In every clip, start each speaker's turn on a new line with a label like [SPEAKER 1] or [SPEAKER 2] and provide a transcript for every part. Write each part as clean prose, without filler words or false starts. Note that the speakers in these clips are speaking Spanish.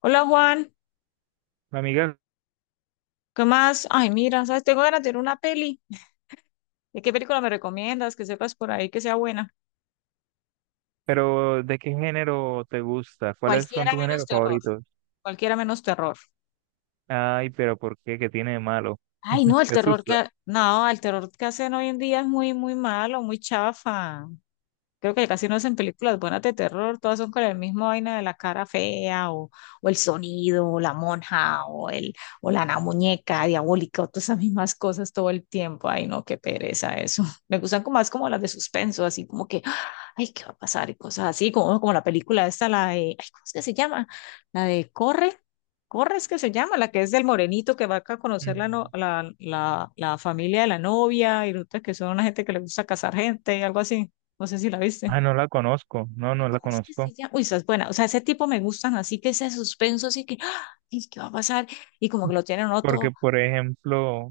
[SPEAKER 1] Hola Juan,
[SPEAKER 2] Amiga,
[SPEAKER 1] ¿qué más? Ay, mira, ¿sabes? Tengo ganas de ver una peli. ¿De qué película me recomiendas? Que sepas por ahí que sea buena.
[SPEAKER 2] pero ¿de qué género te gusta? ¿Cuáles son
[SPEAKER 1] Cualquiera
[SPEAKER 2] tus
[SPEAKER 1] menos
[SPEAKER 2] géneros
[SPEAKER 1] terror,
[SPEAKER 2] favoritos?
[SPEAKER 1] cualquiera menos terror.
[SPEAKER 2] Ay, pero ¿por qué? ¿Qué tiene de malo?
[SPEAKER 1] Ay, no,
[SPEAKER 2] ¿Te asusta?
[SPEAKER 1] el terror que hacen hoy en día es muy, muy malo, muy chafa. Creo que casi no hacen películas buenas de terror, todas son con el mismo vaina de la cara fea o el sonido o la monja o la muñeca diabólica o todas esas mismas cosas todo el tiempo. Ay, no, qué pereza eso. Me gustan como más como las de suspenso, así como que, ay, ¿qué va a pasar? Y cosas así, como la película esta, la de, ay, ¿cómo es que se llama? La de Corre. Corre es que se llama, la que es del morenito que va acá a conocer la, no-
[SPEAKER 2] Mm.
[SPEAKER 1] la familia de la novia y resulta que son una gente que le gusta casar gente, algo así. No sé si la
[SPEAKER 2] Ah,
[SPEAKER 1] viste.
[SPEAKER 2] no la conozco. No,
[SPEAKER 1] Ay,
[SPEAKER 2] no la
[SPEAKER 1] ¿cómo es que se
[SPEAKER 2] conozco.
[SPEAKER 1] llama? Uy, esa es buena. O sea, ese tipo me gustan, así que ese suspenso, así que, ¡ah! ¿Y qué va a pasar? Y como que lo tienen uno
[SPEAKER 2] Porque,
[SPEAKER 1] todo.
[SPEAKER 2] por ejemplo,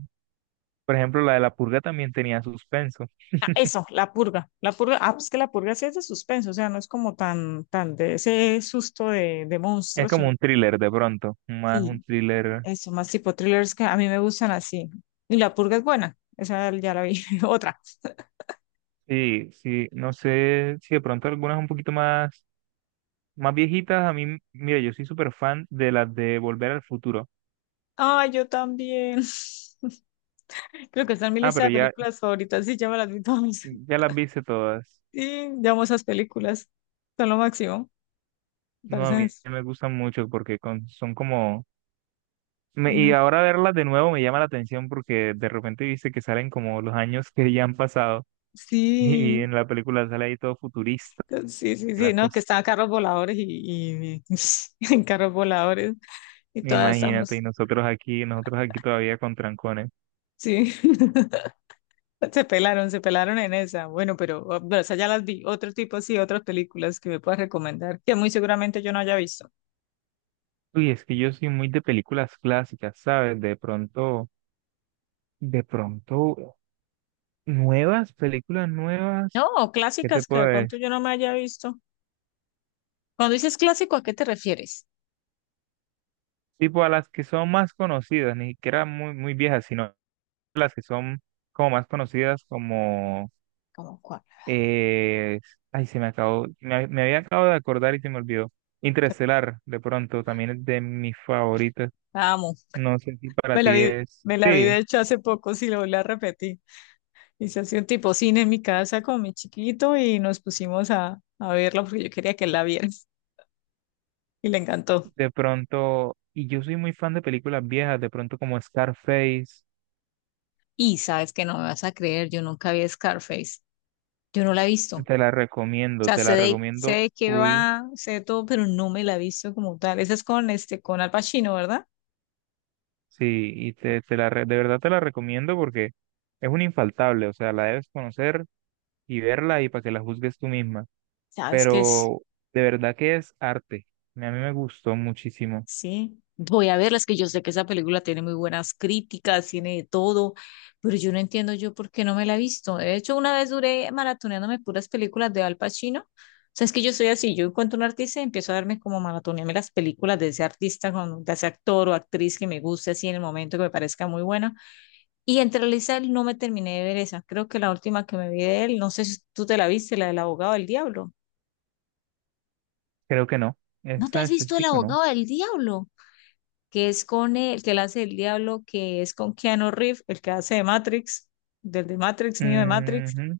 [SPEAKER 2] por ejemplo, la de La Purga también tenía suspenso.
[SPEAKER 1] Ah, eso, La Purga. La Purga, ah, pues que La Purga sí es de suspenso, o sea, no es como tan de ese susto de
[SPEAKER 2] Es
[SPEAKER 1] monstruos,
[SPEAKER 2] como
[SPEAKER 1] sino
[SPEAKER 2] un thriller de pronto, más un
[SPEAKER 1] sí,
[SPEAKER 2] thriller.
[SPEAKER 1] eso, más tipo thrillers que a mí me gustan así. Y La Purga es buena, esa ya la vi. Otra.
[SPEAKER 2] Sí, sí, no sé si de pronto algunas un poquito más, más viejitas. A mí, mira, yo soy súper fan de las de Volver al Futuro.
[SPEAKER 1] Ay, yo también. Creo que está en mi
[SPEAKER 2] Ah,
[SPEAKER 1] lista
[SPEAKER 2] pero
[SPEAKER 1] de
[SPEAKER 2] ya,
[SPEAKER 1] películas favoritas, sí, ya me las vi todas.
[SPEAKER 2] ya las viste todas.
[SPEAKER 1] Sí, llamo esas películas, son lo máximo.
[SPEAKER 2] No, a
[SPEAKER 1] Parecen,
[SPEAKER 2] mí me gustan mucho porque son como...
[SPEAKER 1] ay,
[SPEAKER 2] y
[SPEAKER 1] no,
[SPEAKER 2] ahora verlas de nuevo me llama la atención porque de repente viste que salen como los años que ya han pasado y,
[SPEAKER 1] sí,
[SPEAKER 2] en la película sale ahí todo futurista
[SPEAKER 1] sí, sí,
[SPEAKER 2] y la
[SPEAKER 1] sí, no, que
[SPEAKER 2] cosa.
[SPEAKER 1] estaban carros voladores y- en carros voladores y todas
[SPEAKER 2] Imagínate, y
[SPEAKER 1] estamos,
[SPEAKER 2] nosotros aquí todavía con trancones.
[SPEAKER 1] sí, se pelaron en esa. Bueno, pero esa ya las vi. Otro tipo, sí, otras películas que me puedas recomendar, que muy seguramente yo no haya visto.
[SPEAKER 2] Uy, es que yo soy muy de películas clásicas, ¿sabes? De pronto, nuevas, películas
[SPEAKER 1] No,
[SPEAKER 2] nuevas,
[SPEAKER 1] o
[SPEAKER 2] ¿qué te
[SPEAKER 1] clásicas que de
[SPEAKER 2] puedes
[SPEAKER 1] pronto
[SPEAKER 2] decir?
[SPEAKER 1] yo no me haya visto. Cuando dices clásico, ¿a qué te refieres?
[SPEAKER 2] Tipo a las que son más conocidas, ni siquiera muy, muy viejas, sino... las que son como más conocidas, como,
[SPEAKER 1] ¿Cómo cuál?
[SPEAKER 2] eh, ay, se me acabó, me había acabado de acordar y se me olvidó. Interestelar, de pronto, también es de mis favoritas.
[SPEAKER 1] La amo.
[SPEAKER 2] No sé si para
[SPEAKER 1] Me la
[SPEAKER 2] ti
[SPEAKER 1] vi,
[SPEAKER 2] es,
[SPEAKER 1] Me la vi de
[SPEAKER 2] sí,
[SPEAKER 1] hecho hace poco, sí, lo la volví a repetir. Hice así un tipo cine en mi casa con mi chiquito y nos pusimos a verla porque yo quería que él la viera y le encantó.
[SPEAKER 2] de pronto, y yo soy muy fan de películas viejas, de pronto como Scarface,
[SPEAKER 1] Y sabes que no me vas a creer, yo nunca vi Scarface, yo no la he visto. O sea,
[SPEAKER 2] te la
[SPEAKER 1] sé
[SPEAKER 2] recomiendo
[SPEAKER 1] de qué
[SPEAKER 2] full,
[SPEAKER 1] va, sé de todo, pero no me la he visto como tal. Esa es con, este, con Al Pacino, ¿verdad?
[SPEAKER 2] sí, y de verdad te la recomiendo porque es un infaltable, o sea, la debes conocer y verla y para que la juzgues tú misma.
[SPEAKER 1] Sabes que es
[SPEAKER 2] Pero de verdad que es arte. A mí me gustó muchísimo.
[SPEAKER 1] sí, voy a verlas, que yo sé que esa película tiene muy buenas críticas, tiene de todo, pero yo no entiendo yo por qué no me la he visto. De hecho, una vez duré maratoneándome puras películas de Al Pacino. O sea, es que yo soy así, yo encuentro un artista y empiezo a darme como maratonearme las películas de ese artista, de ese actor o actriz que me guste así en el momento que me parezca muy buena. Y entre Lisa no me terminé de ver esa. Creo que la última que me vi de él, no sé si tú te la viste, la del abogado del diablo.
[SPEAKER 2] Creo que no.
[SPEAKER 1] ¿No te
[SPEAKER 2] Esa en
[SPEAKER 1] has visto el
[SPEAKER 2] específico no.
[SPEAKER 1] abogado del diablo? Que es con él, el que él hace el diablo, que es con Keanu Reeves, el que hace de Matrix, niño de Matrix,
[SPEAKER 2] Ujú.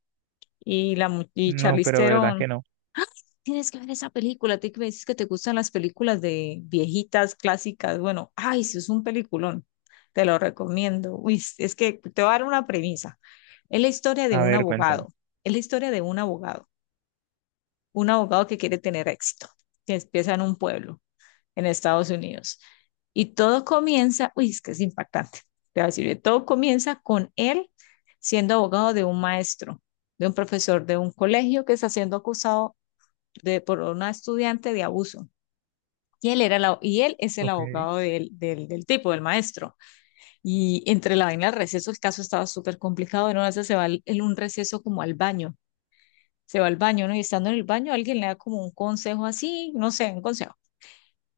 [SPEAKER 1] y, y
[SPEAKER 2] No,
[SPEAKER 1] Charlize
[SPEAKER 2] pero verdad
[SPEAKER 1] Theron.
[SPEAKER 2] que no.
[SPEAKER 1] ¡Ah! Tienes que ver esa película, te que me dices que te gustan las películas de viejitas, clásicas. Bueno, ay, eso es un peliculón, te lo recomiendo. Uy, es que te voy a dar una premisa. Es la historia de
[SPEAKER 2] A
[SPEAKER 1] un
[SPEAKER 2] ver, cuéntame.
[SPEAKER 1] abogado, es la historia de un abogado que quiere tener éxito, que empieza en un pueblo en Estados Unidos. Y todo comienza, uy, es que es impactante, te voy a decir, todo comienza con él siendo abogado de un maestro, de un profesor de un colegio que está siendo acusado de, por una estudiante de abuso. Y él, era la, y él es el
[SPEAKER 2] Ok.
[SPEAKER 1] abogado del tipo, del maestro. Y entre la vaina del receso, el caso estaba súper complicado. En una vez en un receso como al baño. Se va al baño, ¿no? Y estando en el baño, alguien le da como un consejo así, no sé, un consejo.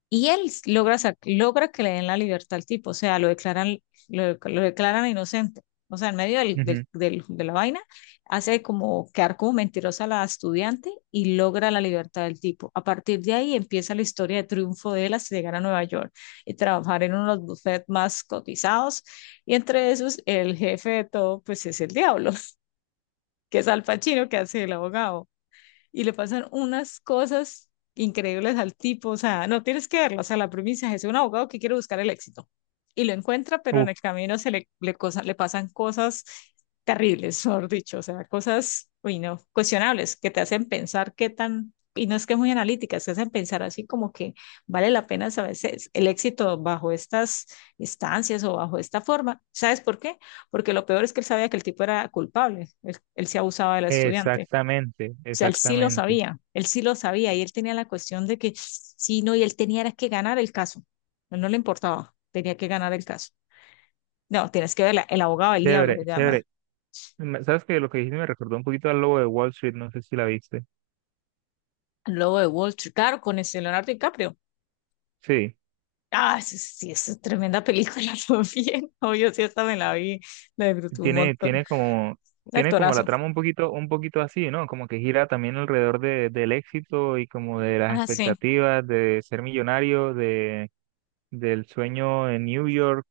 [SPEAKER 1] Y él logra que le den la libertad al tipo, o sea, lo declaran inocente. O sea, en medio
[SPEAKER 2] Ujú.
[SPEAKER 1] de la vaina, hace como quedar como mentirosa a la estudiante y logra la libertad del tipo. A partir de ahí empieza la historia de triunfo de él hasta llegar a Nueva York y trabajar en uno de los bufetes más cotizados. Y entre esos, el jefe de todo, pues es el diablo, que es Al Pacino, que hace el abogado y le pasan unas cosas increíbles al tipo, o sea, no tienes que verlo, o sea, la premisa es un abogado que quiere buscar el éxito y lo encuentra, pero en
[SPEAKER 2] Uf,
[SPEAKER 1] el camino se le, le, cosa, le pasan cosas terribles, mejor dicho, o sea, cosas, uy, no, cuestionables, que te hacen pensar qué tan, y no es que es muy analíticas, te hacen pensar así como que vale la pena a veces el éxito bajo estas instancias o bajo esta forma. ¿Sabes por qué? Porque lo peor es que él sabía que el tipo era culpable, él se abusaba de la estudiante.
[SPEAKER 2] exactamente,
[SPEAKER 1] O sea,
[SPEAKER 2] exactamente.
[SPEAKER 1] él sí lo sabía y él tenía la cuestión de que sí, no, y él tenía era que ganar el caso. No, no le importaba, tenía que ganar el caso. No, tienes que verla, El abogado del diablo
[SPEAKER 2] Chévere,
[SPEAKER 1] se llama.
[SPEAKER 2] chévere. ¿Sabes que lo que dijiste me recordó un poquito al Lobo de Wall Street? No sé si la viste.
[SPEAKER 1] El lobo de Wall Street, claro, con ese Leonardo DiCaprio.
[SPEAKER 2] Sí.
[SPEAKER 1] Ah, sí, sí, es tremenda película también. Obvio, sí, hasta me la vi, la disfruté un
[SPEAKER 2] Tiene,
[SPEAKER 1] montón. Un
[SPEAKER 2] tiene como la
[SPEAKER 1] actorazo.
[SPEAKER 2] trama un poquito así, ¿no? Como que gira también alrededor de, del éxito y como de las
[SPEAKER 1] Ah, sí,
[SPEAKER 2] expectativas de ser millonario, de, del sueño en New York,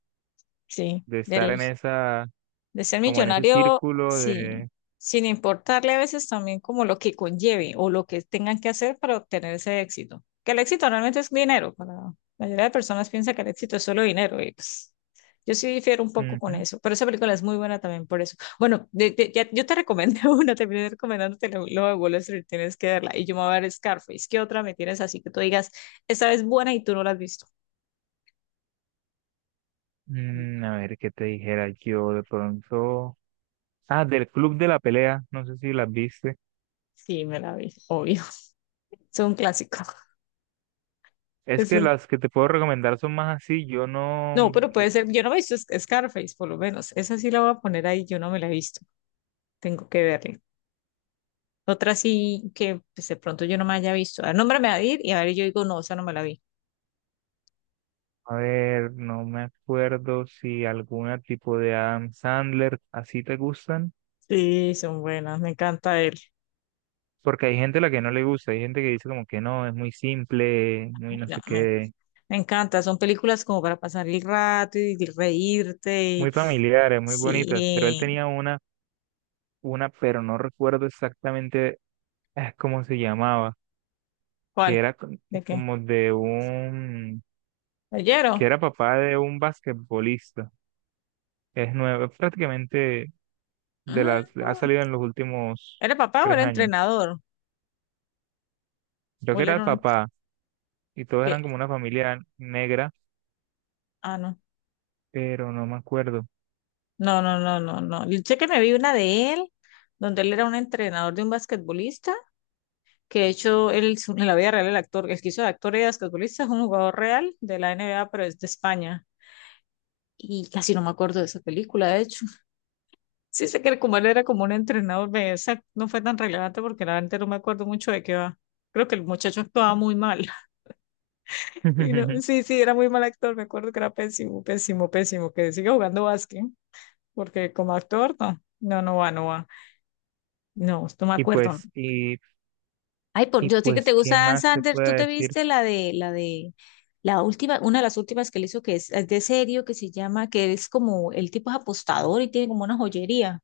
[SPEAKER 1] sí,
[SPEAKER 2] de estar
[SPEAKER 1] del,
[SPEAKER 2] en esa,
[SPEAKER 1] de ser
[SPEAKER 2] como en ese
[SPEAKER 1] millonario,
[SPEAKER 2] círculo
[SPEAKER 1] sí,
[SPEAKER 2] de,
[SPEAKER 1] sin importarle a veces también como lo que conlleve o lo que tengan que hacer para obtener ese éxito. Que el éxito realmente es dinero. Para la mayoría de personas piensa que el éxito es solo dinero y pues yo sí difiero un poco con
[SPEAKER 2] ujú.
[SPEAKER 1] eso, pero esa película es muy buena también por eso. Bueno, yo te recomendé una, terminé recomendándote lo de Wall Street, tienes que verla y yo me voy a ver Scarface. ¿Qué otra me tienes así que tú digas, esta es buena y tú no la has visto?
[SPEAKER 2] Mm, a ver, ¿qué te dijera yo de pronto? Ah, del Club de la Pelea, no sé si las viste.
[SPEAKER 1] Sí, me la vi, obvio. Es un clásico.
[SPEAKER 2] Es
[SPEAKER 1] Es
[SPEAKER 2] que
[SPEAKER 1] un
[SPEAKER 2] las que te puedo recomendar son más así, yo no.
[SPEAKER 1] No, pero puede ser, yo no me he visto Scarface, por lo menos. Esa sí la voy a poner ahí, yo no me la he visto. Tengo que verla. Otra sí que pues, de pronto yo no me haya visto. A nombre me va a ir y a ver, yo digo, no, esa no me la vi.
[SPEAKER 2] A ver, no me acuerdo si alguna tipo de Adam Sandler así te gustan,
[SPEAKER 1] Sí, son buenas, me encanta él.
[SPEAKER 2] porque hay gente a la que no le gusta, hay gente que dice como que no, es muy simple, muy
[SPEAKER 1] Ay,
[SPEAKER 2] no
[SPEAKER 1] No,
[SPEAKER 2] sé
[SPEAKER 1] me,
[SPEAKER 2] qué,
[SPEAKER 1] me encanta, son películas como para pasar el rato y reírte.
[SPEAKER 2] muy familiares, muy bonitas, pero él
[SPEAKER 1] Sí,
[SPEAKER 2] tenía una, pero no recuerdo exactamente cómo se llamaba, que
[SPEAKER 1] ¿cuál?
[SPEAKER 2] era co-
[SPEAKER 1] ¿De qué?
[SPEAKER 2] como de un, que
[SPEAKER 1] ¿Oyeron?
[SPEAKER 2] era papá de un basquetbolista, es nuevo, es prácticamente de
[SPEAKER 1] Ah,
[SPEAKER 2] las, ha salido en los últimos
[SPEAKER 1] ¿era papá o
[SPEAKER 2] tres
[SPEAKER 1] era
[SPEAKER 2] años,
[SPEAKER 1] entrenador?
[SPEAKER 2] creo
[SPEAKER 1] ¿O
[SPEAKER 2] que
[SPEAKER 1] él
[SPEAKER 2] era el
[SPEAKER 1] era un...
[SPEAKER 2] papá. Y todos
[SPEAKER 1] que-
[SPEAKER 2] eran como una familia negra,
[SPEAKER 1] ah, no.
[SPEAKER 2] pero no me acuerdo.
[SPEAKER 1] No. Yo sé que me vi una de él, donde él era un entrenador de un basquetbolista, que de hecho él es en la vida real el actor, el que hizo de actor y de basquetbolista es un jugador real de la NBA, pero es de España. Y casi no me acuerdo de esa película, de hecho. Sí sé que como él era como un entrenador, esa no fue tan relevante porque la verdad no me acuerdo mucho de qué va. Creo que el muchacho actuaba muy mal. Y no, sí, sí, era muy mal actor, me acuerdo que era pésimo, pésimo, pésimo, que sigue jugando básquet, porque como actor, no va, no va. No, no me
[SPEAKER 2] Y
[SPEAKER 1] acuerdo.
[SPEAKER 2] pues, y,
[SPEAKER 1] Ay, por,
[SPEAKER 2] y
[SPEAKER 1] yo sé que te
[SPEAKER 2] pues,
[SPEAKER 1] gusta
[SPEAKER 2] ¿qué
[SPEAKER 1] Dan
[SPEAKER 2] más te
[SPEAKER 1] Sanders.
[SPEAKER 2] puedo
[SPEAKER 1] ¿Tú te
[SPEAKER 2] decir?
[SPEAKER 1] viste la de, la última, una de las últimas que le hizo que es de serio, que se llama, que es como, el tipo es apostador y tiene como una joyería.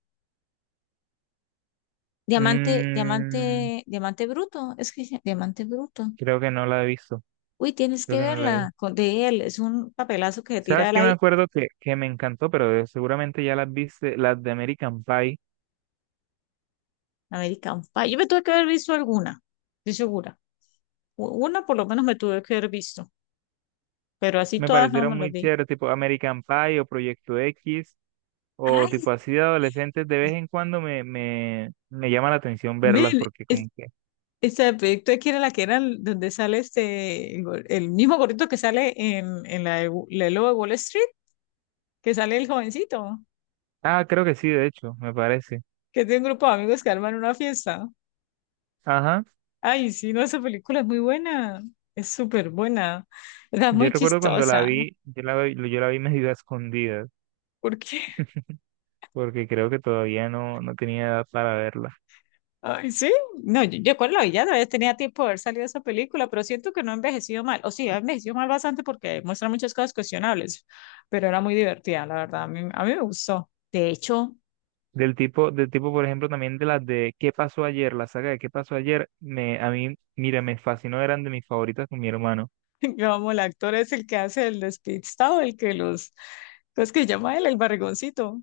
[SPEAKER 2] Mm,
[SPEAKER 1] Diamante bruto. Es que diamante bruto.
[SPEAKER 2] creo que no la he visto,
[SPEAKER 1] Uy, tienes
[SPEAKER 2] creo
[SPEAKER 1] que
[SPEAKER 2] que no la he
[SPEAKER 1] verla
[SPEAKER 2] visto.
[SPEAKER 1] con, de él. Es un papelazo que se tira
[SPEAKER 2] ¿Sabes
[SPEAKER 1] él
[SPEAKER 2] qué me
[SPEAKER 1] ahí.
[SPEAKER 2] acuerdo que me encantó? Pero seguramente ya las viste, las de American Pie,
[SPEAKER 1] American Pie. Yo me tuve que haber visto alguna, estoy segura. Una por lo menos me tuve que haber visto, pero así
[SPEAKER 2] me
[SPEAKER 1] todas no me
[SPEAKER 2] parecieron
[SPEAKER 1] las
[SPEAKER 2] muy
[SPEAKER 1] vi.
[SPEAKER 2] chéveres, tipo American Pie o Proyecto X, o
[SPEAKER 1] Ay,
[SPEAKER 2] tipo así de adolescentes, de vez en cuando me llama la atención verlas,
[SPEAKER 1] ven,
[SPEAKER 2] porque como que,
[SPEAKER 1] esta proyecto de que era la que era donde sale este, el mismo gordito que sale en la, la lobo de Wall Street, que sale el jovencito,
[SPEAKER 2] ah, creo que sí, de hecho, me parece.
[SPEAKER 1] que es de un grupo de amigos que arman una fiesta.
[SPEAKER 2] Ajá.
[SPEAKER 1] Ay, sí, no, esa película es muy buena, es súper buena, es
[SPEAKER 2] Yo
[SPEAKER 1] muy
[SPEAKER 2] recuerdo cuando la
[SPEAKER 1] chistosa,
[SPEAKER 2] vi, yo la vi medio a escondidas,
[SPEAKER 1] porque,
[SPEAKER 2] porque creo que todavía no, no tenía edad para verla.
[SPEAKER 1] ay, sí, no, yo cuando la vi ya todavía tenía tiempo de haber salido esa película, pero siento que no ha envejecido mal, o sí, ha envejecido mal bastante porque muestra muchas cosas cuestionables, pero era muy divertida, la verdad, a mí me gustó. De hecho,
[SPEAKER 2] Del tipo, por ejemplo, también de las de ¿Qué pasó ayer? La saga de ¿Qué pasó ayer? Me, a mí, mira, me fascinó, eran de mis favoritas con mi hermano.
[SPEAKER 1] vamos, el actor es el que hace el despistado, el que los, ¿cómo es que llama él? El barrigoncito.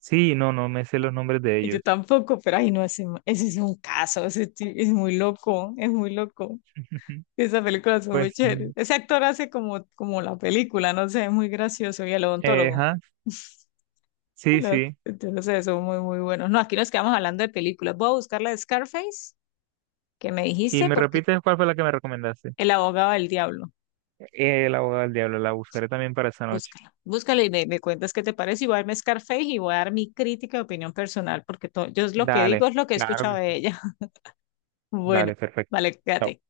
[SPEAKER 2] Sí, no, no me sé los nombres de
[SPEAKER 1] Y yo
[SPEAKER 2] ellos.
[SPEAKER 1] tampoco, pero ay, no, ese es un caso, es muy loco, es muy loco. Esas películas son muy
[SPEAKER 2] Pues,
[SPEAKER 1] chéveres.
[SPEAKER 2] mm,
[SPEAKER 1] Ese actor hace como, como la película, no sé, es muy gracioso. Y el odontólogo.
[SPEAKER 2] ajá, sí, sí.
[SPEAKER 1] Entonces, son muy, muy buenos. No, aquí nos quedamos hablando de películas. Voy a buscar la de Scarface, que me
[SPEAKER 2] Y
[SPEAKER 1] dijiste,
[SPEAKER 2] me
[SPEAKER 1] porque
[SPEAKER 2] repites cuál fue la que me recomendaste.
[SPEAKER 1] El abogado del diablo.
[SPEAKER 2] El abogado del diablo, la buscaré también para esa noche.
[SPEAKER 1] Búscalo, búscalo me cuentas qué te parece. Y voy a darme Scarface y voy a dar mi crítica y opinión personal, porque yo es lo que digo
[SPEAKER 2] Dale,
[SPEAKER 1] es lo que he
[SPEAKER 2] claro
[SPEAKER 1] escuchado
[SPEAKER 2] que
[SPEAKER 1] de
[SPEAKER 2] sí.
[SPEAKER 1] ella. Bueno,
[SPEAKER 2] Dale, perfecto.
[SPEAKER 1] vale, quédate.
[SPEAKER 2] Chao.